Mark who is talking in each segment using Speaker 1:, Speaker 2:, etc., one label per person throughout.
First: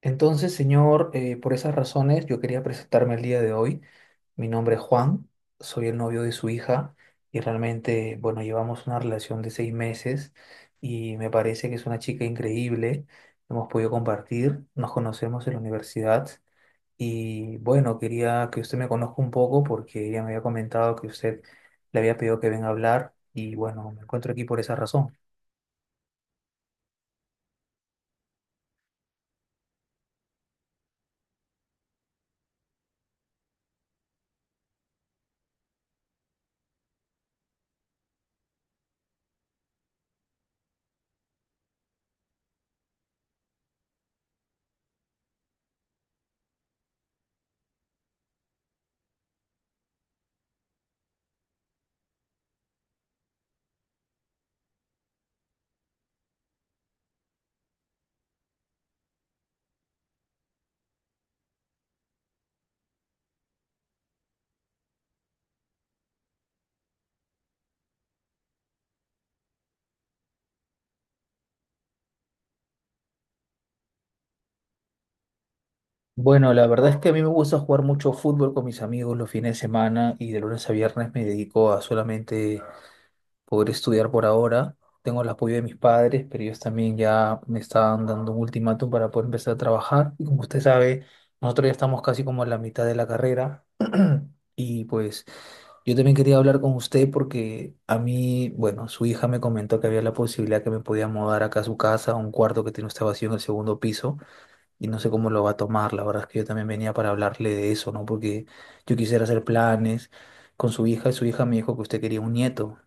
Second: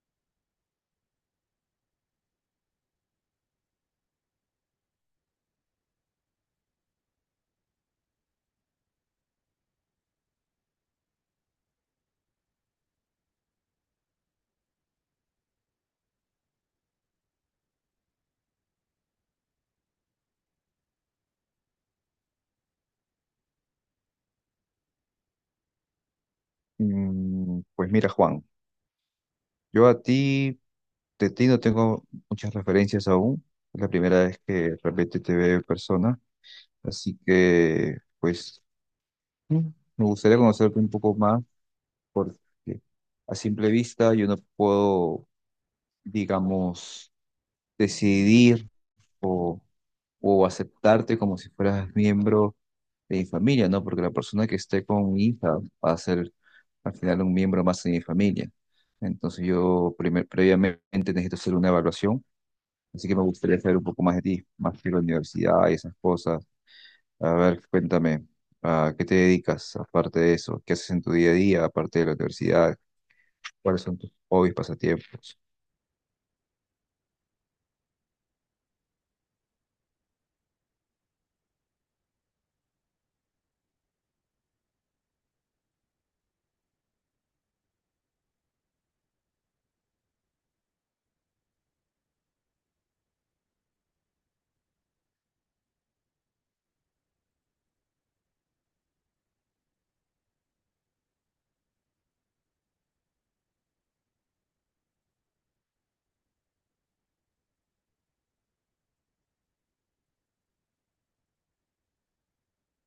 Speaker 1: Entonces, señor, por esas razones yo quería presentarme el día de hoy. Mi nombre es Juan, soy el novio de su hija y realmente, bueno, llevamos una relación de 6 meses y me parece que es una chica increíble. Hemos podido compartir, nos conocemos en la universidad y bueno, quería que usted me conozca un poco porque ella me había comentado que usted le había pedido que venga a hablar y bueno, me encuentro aquí por esa razón.
Speaker 2: Pues mira, Juan, yo a ti, de ti no tengo muchas referencias aún. Es la primera vez que realmente te veo en persona. Así que, pues, mm, me gustaría conocerte un poco más porque a simple vista yo no puedo, digamos, decidir. O aceptarte como si fueras miembro de mi familia, ¿no? Porque la persona que esté con mi hija va a ser al final un miembro más de mi familia. Entonces yo previamente necesito hacer una evaluación, así que me gustaría saber un poco más de ti, más de la universidad y esas cosas. A ver, cuéntame, ¿a qué te dedicas aparte de eso? ¿Qué haces en tu día a día aparte de la universidad? ¿Cuáles son tus hobbies, pasatiempos?
Speaker 1: Bueno, la verdad es que a mí me gusta jugar mucho fútbol con mis amigos los fines de semana y de lunes a viernes me dedico a solamente poder estudiar por ahora. Tengo el apoyo de mis padres, pero ellos también ya me estaban dando un ultimátum para poder empezar a trabajar. Y como usted sabe, nosotros ya estamos casi como en la mitad de la carrera. Y pues yo también quería hablar con usted porque a mí, bueno, su hija me comentó que había la posibilidad que me podía mudar acá a su casa, a un cuarto que tiene usted vacío en el segundo piso y no sé cómo lo va a tomar. La verdad es que yo también venía para hablarle de eso, ¿no? Porque yo quisiera hacer planes con su hija y su hija me dijo que usted quería un nieto.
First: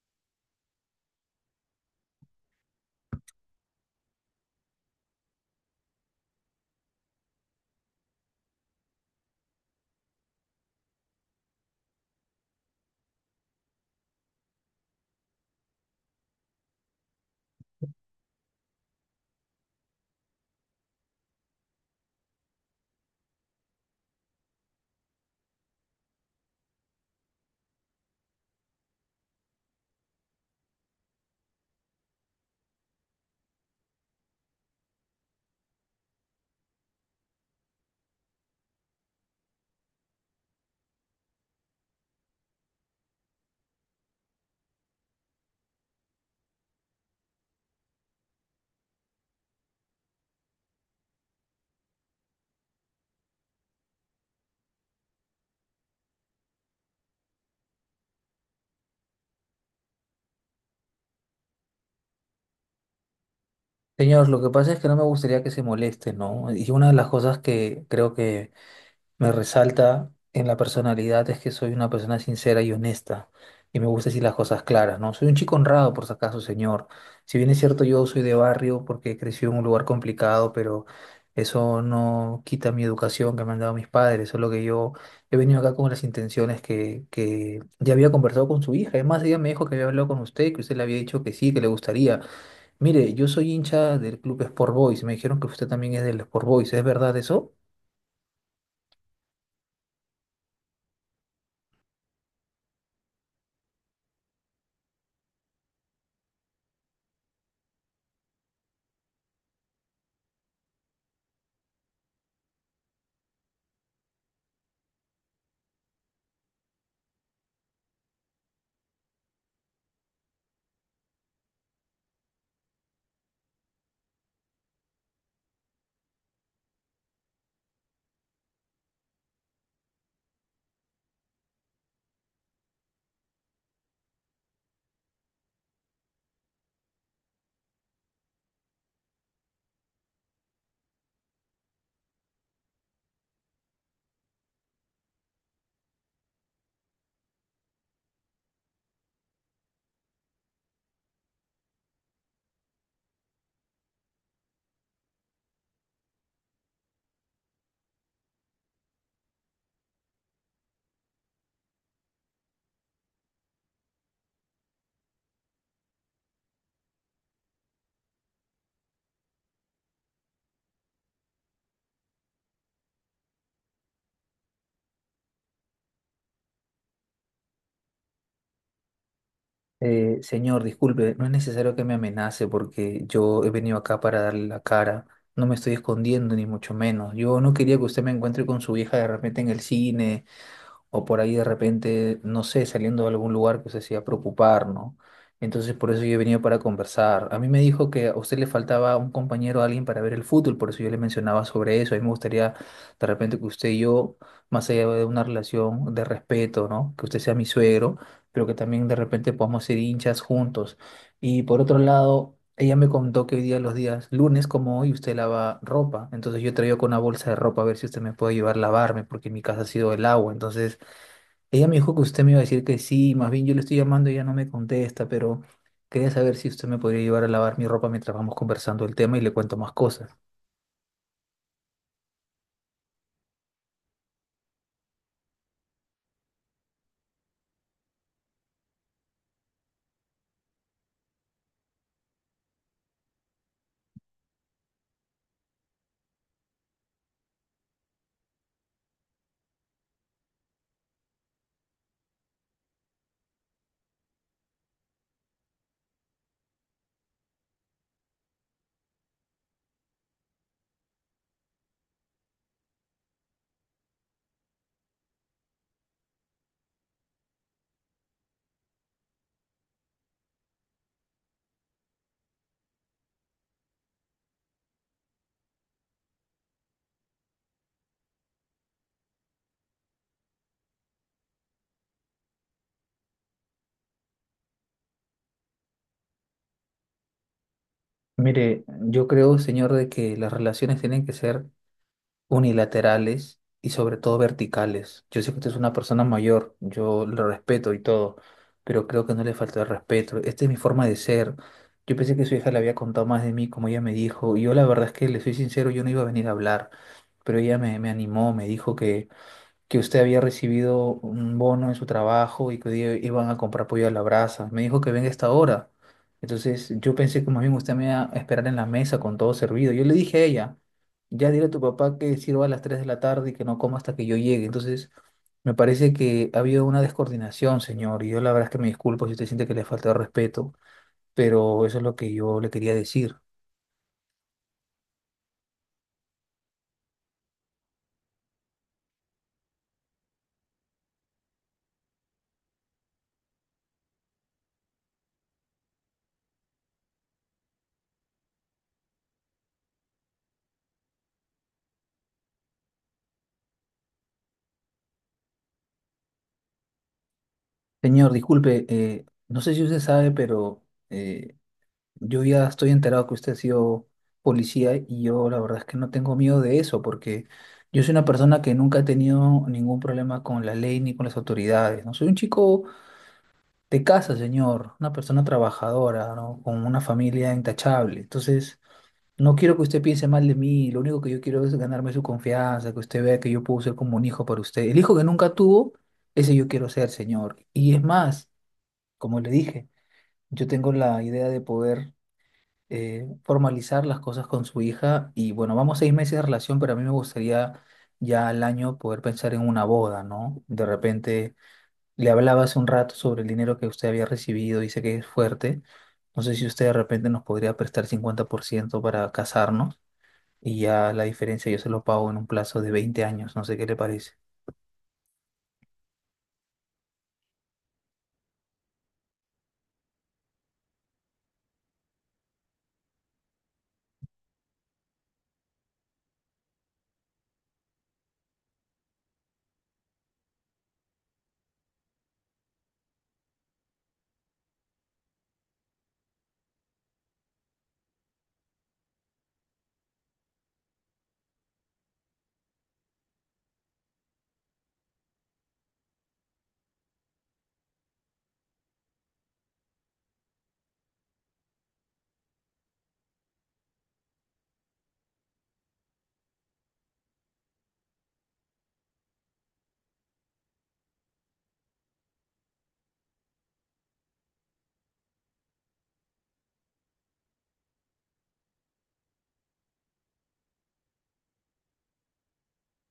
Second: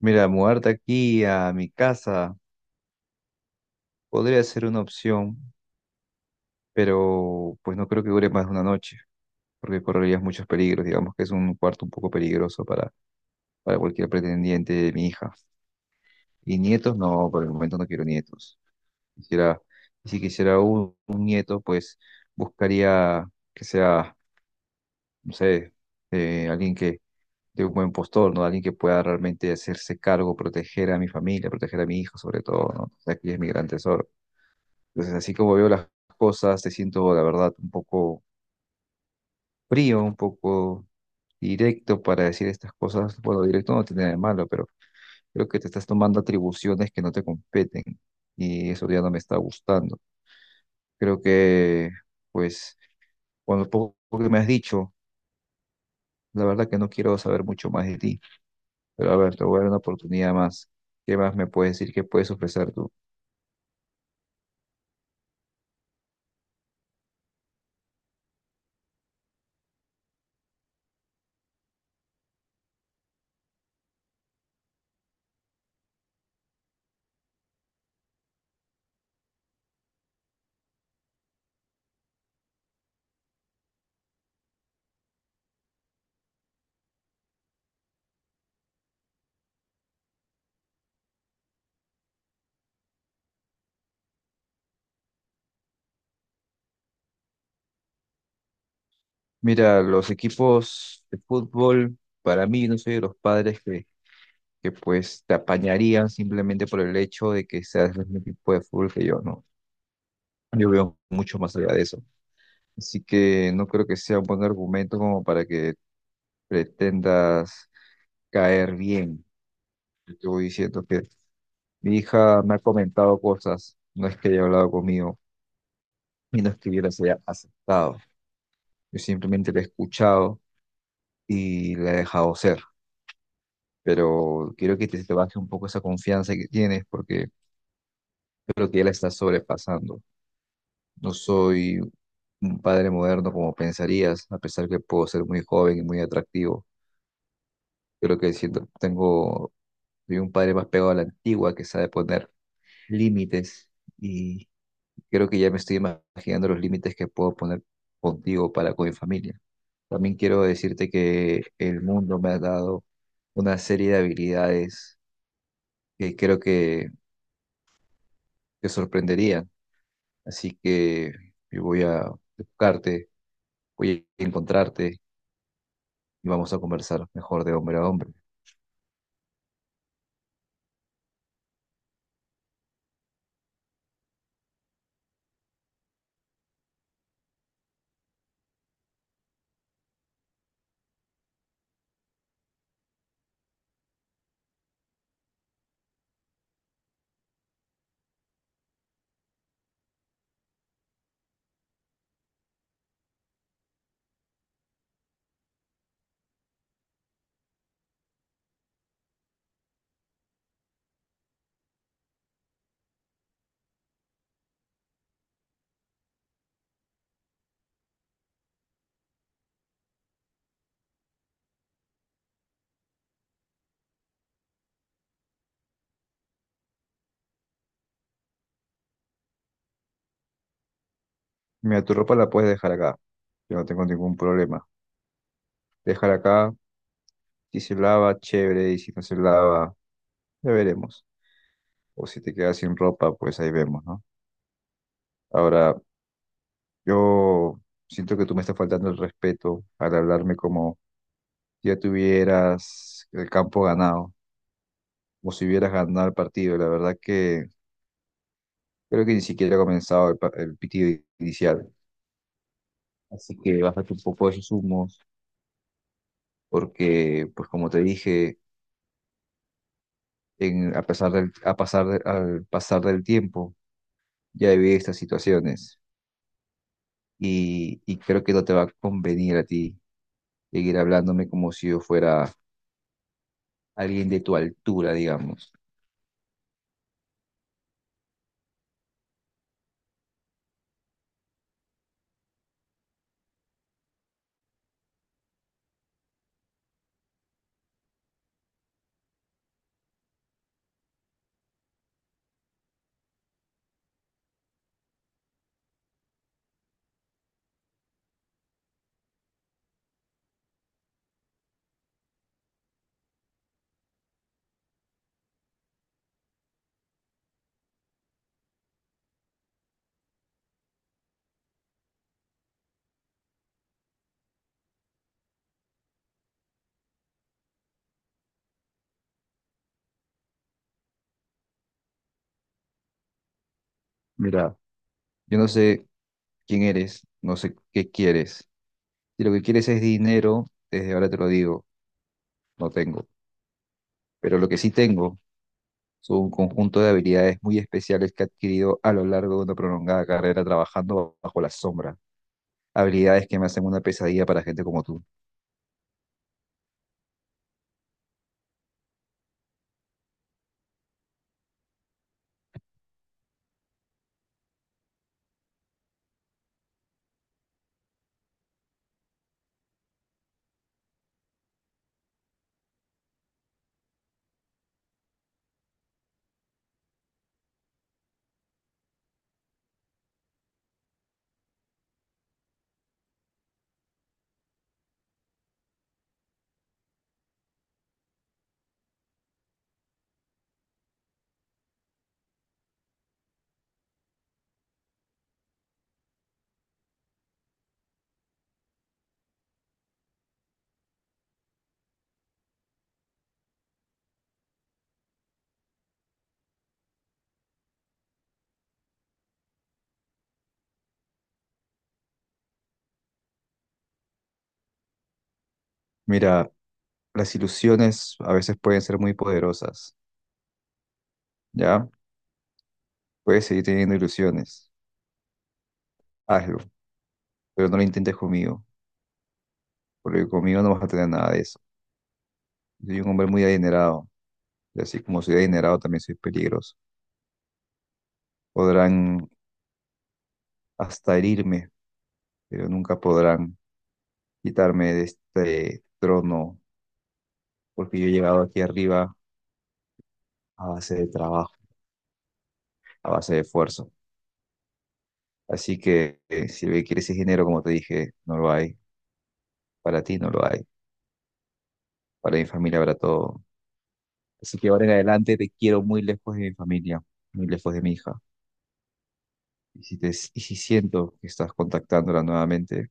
Speaker 2: Mira, mudarte aquí a mi casa podría ser una opción, pero pues no creo que dure más de una noche, porque correrías muchos peligros, digamos que es un cuarto un poco peligroso para cualquier pretendiente de mi hija. Y nietos, no, por el momento no quiero nietos. Quisiera, y si quisiera un nieto, pues buscaría que sea, no sé, alguien que, de un buen postor, ¿no? Alguien que pueda realmente hacerse cargo, proteger a mi familia, proteger a mi hijo sobre todo, ¿no? O sea, aquí es mi gran tesoro. Entonces, así como veo las cosas, te siento, la verdad, un poco frío, un poco directo para decir estas cosas. Bueno, directo no tiene nada de malo, pero creo que te estás tomando atribuciones que no te competen y eso ya no me está gustando. Creo que, pues, con lo poco que me has dicho, la verdad que no quiero saber mucho más de ti, pero a ver, te voy a dar una oportunidad más. ¿Qué más me puedes decir? ¿Qué puedes ofrecer tú?
Speaker 1: Señor, lo que pasa es que no me gustaría que se moleste, ¿no? Y una de las cosas que creo que me resalta en la personalidad es que soy una persona sincera y honesta y me gusta decir las cosas claras, ¿no? Soy un chico honrado, por si acaso, señor. Si bien es cierto, yo soy de barrio porque crecí en un lugar complicado, pero eso no quita mi educación que me han dado mis padres, solo que yo he venido acá con las intenciones que ya había conversado con su hija. Además, ella me dijo que había hablado con usted, que usted le había dicho que sí, que le gustaría. Mire, yo soy hincha del club Sport Boys, me dijeron que usted también es del Sport Boys, ¿es verdad eso?
Speaker 2: Mira, los equipos de fútbol, para mí, no soy de los padres que pues te apañarían simplemente por el hecho de que seas del mismo equipo de fútbol que yo, ¿no? Yo veo mucho más allá de eso. Así que no creo que sea un buen argumento como para que pretendas caer bien. Yo te voy diciendo que mi hija me ha comentado cosas, no es que haya hablado conmigo y no es que yo las haya aceptado. Yo simplemente la he escuchado y la he dejado ser. Pero quiero que te baje un poco esa confianza que tienes porque creo que ya la estás sobrepasando. No soy un padre moderno como pensarías, a pesar que puedo ser muy joven y muy atractivo. Creo que siento, tengo Soy un padre más pegado a la antigua que sabe poner límites y creo que ya me estoy imaginando los límites que puedo poner contigo para con mi familia. También quiero decirte que el mundo me ha dado una serie de habilidades que creo que te sorprenderían. Así que yo voy a buscarte, voy a encontrarte y vamos a conversar mejor de hombre a hombre.
Speaker 1: Señor, disculpe, no es necesario que me amenace porque yo he venido acá para darle la cara. No me estoy escondiendo, ni mucho menos. Yo no quería que usted me encuentre con su hija de repente en el cine o por ahí de repente, no sé, saliendo de algún lugar que se hacía preocupar, ¿no? Entonces por eso yo he venido para conversar. A mí me dijo que a usted le faltaba un compañero, alguien para ver el fútbol, por eso yo le mencionaba sobre eso. A mí me gustaría de repente que usted y yo, más allá de una relación de respeto, ¿no? Que usted sea mi suegro, pero que también de repente podamos ser hinchas juntos. Y por otro lado, ella me contó que hoy día, los días lunes como hoy, usted lava ropa. Entonces yo traigo con una bolsa de ropa a ver si usted me puede ayudar a lavarme, porque en mi casa ha sido el agua. Entonces ella me dijo que usted me iba a decir que sí, más bien yo le estoy llamando y ella no me contesta, pero quería saber si usted me podría llevar a lavar mi ropa mientras vamos conversando el tema y le cuento más cosas.
Speaker 2: Mira, tu ropa la puedes dejar acá. Yo no tengo ningún problema. Déjala acá. Si se lava, chévere, y si no se lava, ya veremos. O si te quedas sin ropa, pues ahí vemos, ¿no? Ahora, yo siento que tú me estás faltando el respeto al hablarme como ya tuvieras el campo ganado, o si hubieras ganado el partido. La verdad que creo que ni siquiera ha comenzado el pitido inicial. Así que bájate un poco de esos humos, porque, pues como te dije, en, a pesar del, a pasar de- al pasar del tiempo, ya viví estas situaciones. Y creo que no te va a convenir a ti seguir hablándome como si yo fuera alguien de tu altura, digamos.
Speaker 1: Mire, yo creo, señor, de que las relaciones tienen que ser unilaterales y sobre todo verticales. Yo sé que usted es una persona mayor, yo lo respeto y todo, pero creo que no le falta el respeto. Esta es mi forma de ser. Yo pensé que su hija le había contado más de mí, como ella me dijo, y yo la verdad es que le soy sincero, yo no iba a venir a hablar, pero ella me animó, me dijo que usted había recibido un bono en su trabajo y que hoy día iban a comprar pollo a la brasa. Me dijo que venga a esta hora. Entonces yo pensé que más bien usted me iba a esperar en la mesa con todo servido. Yo le dije a ella, ya dile a tu papá que sirva a las 3 de la tarde y que no coma hasta que yo llegue. Entonces me parece que ha habido una descoordinación, señor. Y yo la verdad es que me disculpo si usted siente que le falta el respeto, pero eso es lo que yo le quería decir.
Speaker 2: Mira, yo no sé quién eres, no sé qué quieres. Si lo que quieres es dinero, desde ahora te lo digo, no tengo. Pero lo que sí tengo son un conjunto de habilidades muy especiales que he adquirido a lo largo de una prolongada carrera trabajando bajo la sombra. Habilidades que me hacen una pesadilla para gente como tú.
Speaker 1: Señor, disculpe, no sé si usted sabe, pero eh, yo ya estoy enterado que usted ha sido policía y yo la verdad es que no tengo miedo de eso porque yo soy una persona que nunca ha tenido ningún problema con la ley ni con las autoridades, ¿no? Soy un chico de casa, señor, una persona trabajadora, ¿no? Con una familia intachable. Entonces, no quiero que usted piense mal de mí, lo único que yo quiero es ganarme su confianza, que usted vea que yo puedo ser como un hijo para usted. El hijo que nunca tuvo, ese yo quiero ser, señor. Y es más, como le dije, yo tengo la idea de poder formalizar las cosas con su hija y bueno, vamos 6 meses de relación, pero a mí me gustaría ya al año poder pensar en una boda, ¿no? De repente le hablaba hace un rato sobre el dinero que usted había recibido, dice que es fuerte, no sé si usted de repente nos podría prestar 50% para casarnos y ya la diferencia yo se lo pago en un plazo de 20 años, no sé qué le parece.
Speaker 2: Mira, las ilusiones a veces pueden ser muy poderosas, ¿ya? Puedes seguir teniendo ilusiones, hazlo, pero no lo intentes conmigo, porque conmigo no vas a tener nada de eso. Soy un hombre muy adinerado, y así como soy adinerado también soy peligroso. Podrán hasta herirme, pero nunca podrán quitarme de este trono, porque yo he llegado aquí arriba a base de trabajo, a base de esfuerzo. Así que si lo que quieres ese dinero, como te dije, no lo hay. Para ti no lo hay. Para mi familia habrá todo. Así que ahora en adelante te quiero muy lejos de mi familia, muy lejos de mi hija. Y si siento que estás contactándola nuevamente,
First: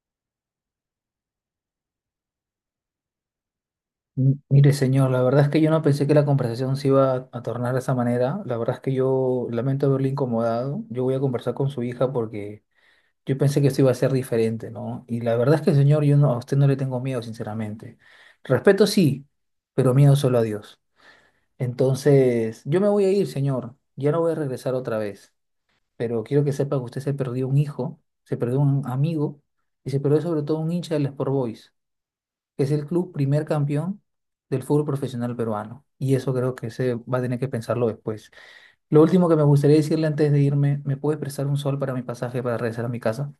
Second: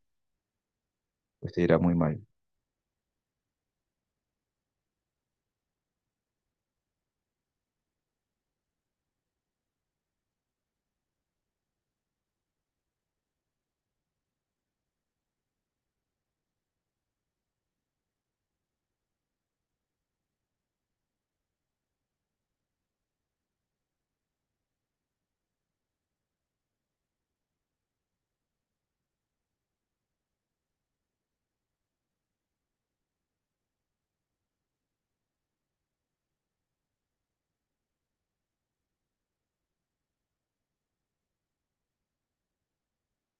Speaker 2: pues te irá muy mal.
Speaker 1: Mire, señor, la verdad es que yo no pensé que la conversación se iba a tornar de esa manera. La verdad es que yo lamento haberle incomodado. Yo voy a conversar con su hija porque yo pensé que esto iba a ser diferente, ¿no? Y la verdad es que, señor, yo no, a usted no le tengo miedo, sinceramente. Respeto sí, pero miedo solo a Dios. Entonces, yo me voy a ir, señor. Ya no voy a regresar otra vez. Pero quiero que sepa que usted se perdió un hijo, se perdió un amigo y se perdió sobre todo un hincha del Sport Boys, que es el club primer campeón del fútbol profesional peruano. Y eso creo que se va a tener que pensarlo después. Lo último que me gustaría decirle antes de irme, ¿me puede prestar 1 sol para mi pasaje para regresar a mi casa?